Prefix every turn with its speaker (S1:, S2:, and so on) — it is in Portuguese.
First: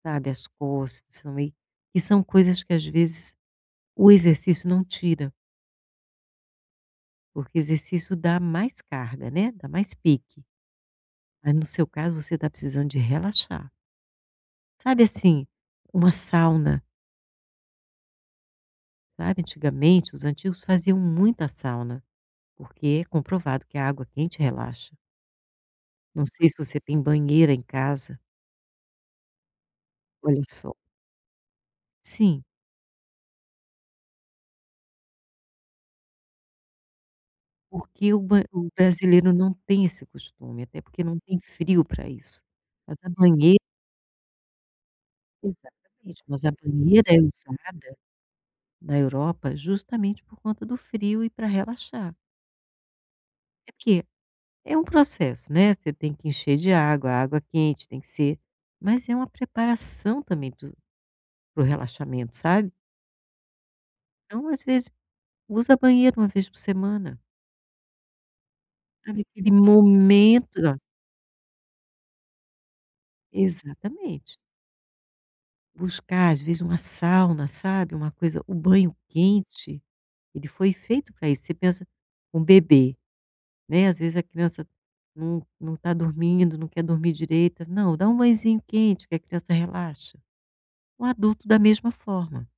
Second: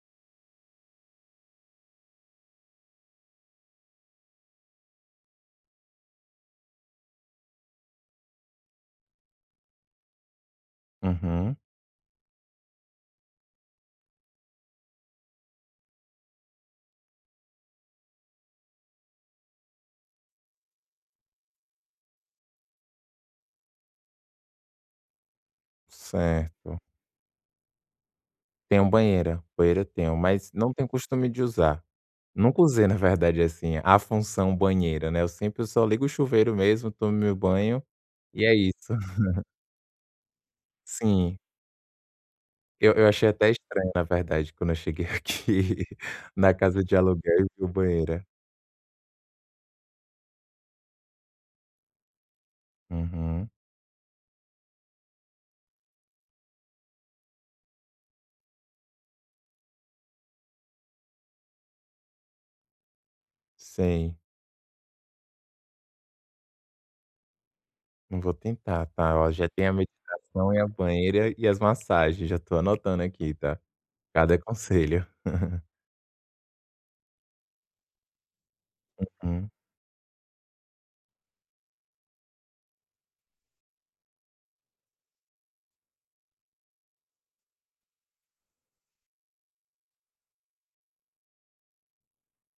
S1: Sabe, as costas, né, e são coisas que às vezes o exercício não tira. Porque exercício dá mais carga, né, dá mais pique. Ah,
S2: Aham.
S1: no seu caso, você tá precisando de relaxar. Sabe, assim, uma sauna. Sabe, antigamente os antigos faziam muita sauna, porque comprovado que a água quente relaxa. Não sei se você
S2: Certo.
S1: tem banheira em casa.
S2: Tenho banheira. Banheira, eu tenho,
S1: Olha,
S2: mas não
S1: só.
S2: tenho o costume de usar,
S1: Sim.
S2: nunca usei na verdade, assim a função banheira, né, eu sempre eu só ligo o chuveiro mesmo, tomo meu banho
S1: Porque o ban
S2: e é
S1: o
S2: isso.
S1: brasileiro não tem esse costume, até porque não
S2: Sim.
S1: tem frio pra isso,
S2: Eu
S1: mas
S2: eu
S1: a
S2: achei até
S1: banhe
S2: estranho na verdade quando eu cheguei aqui,
S1: Exatamente. Mas a
S2: na casa de
S1: banheira é
S2: aluguel e vi o
S1: usada
S2: banheira.
S1: na Europa justamente por conta do frio e pra relaxar.
S2: Uhum.
S1: É que é um processo, né, você tem que encher de água, a água quente tem que ser mas é uma preparação também para o, para o relaxamento, sabe?
S2: Sei.
S1: Então, às vezes, usa a banheira 1 vez por semana.
S2: Eu vou tentar, tá.
S1: Sabe
S2: Ó, já
S1: aquele
S2: tem a meditação e
S1: momento,
S2: a
S1: lá.
S2: banheira e e as massagens, já tô anotando aqui, tá?
S1: Exatamente.
S2: Cada conselho.
S1: Buscar, às vezes, uma sauna, sabe, uma coisa o banho
S2: Uhum.
S1: quente, ele foi feito pra isso, você pensa um bebê, né, às vezes, a criança não não tá dormindo, não quer dormir direito: "Não, dá um banhozinho quente que a criança relaxa". O adulto da mesma forma.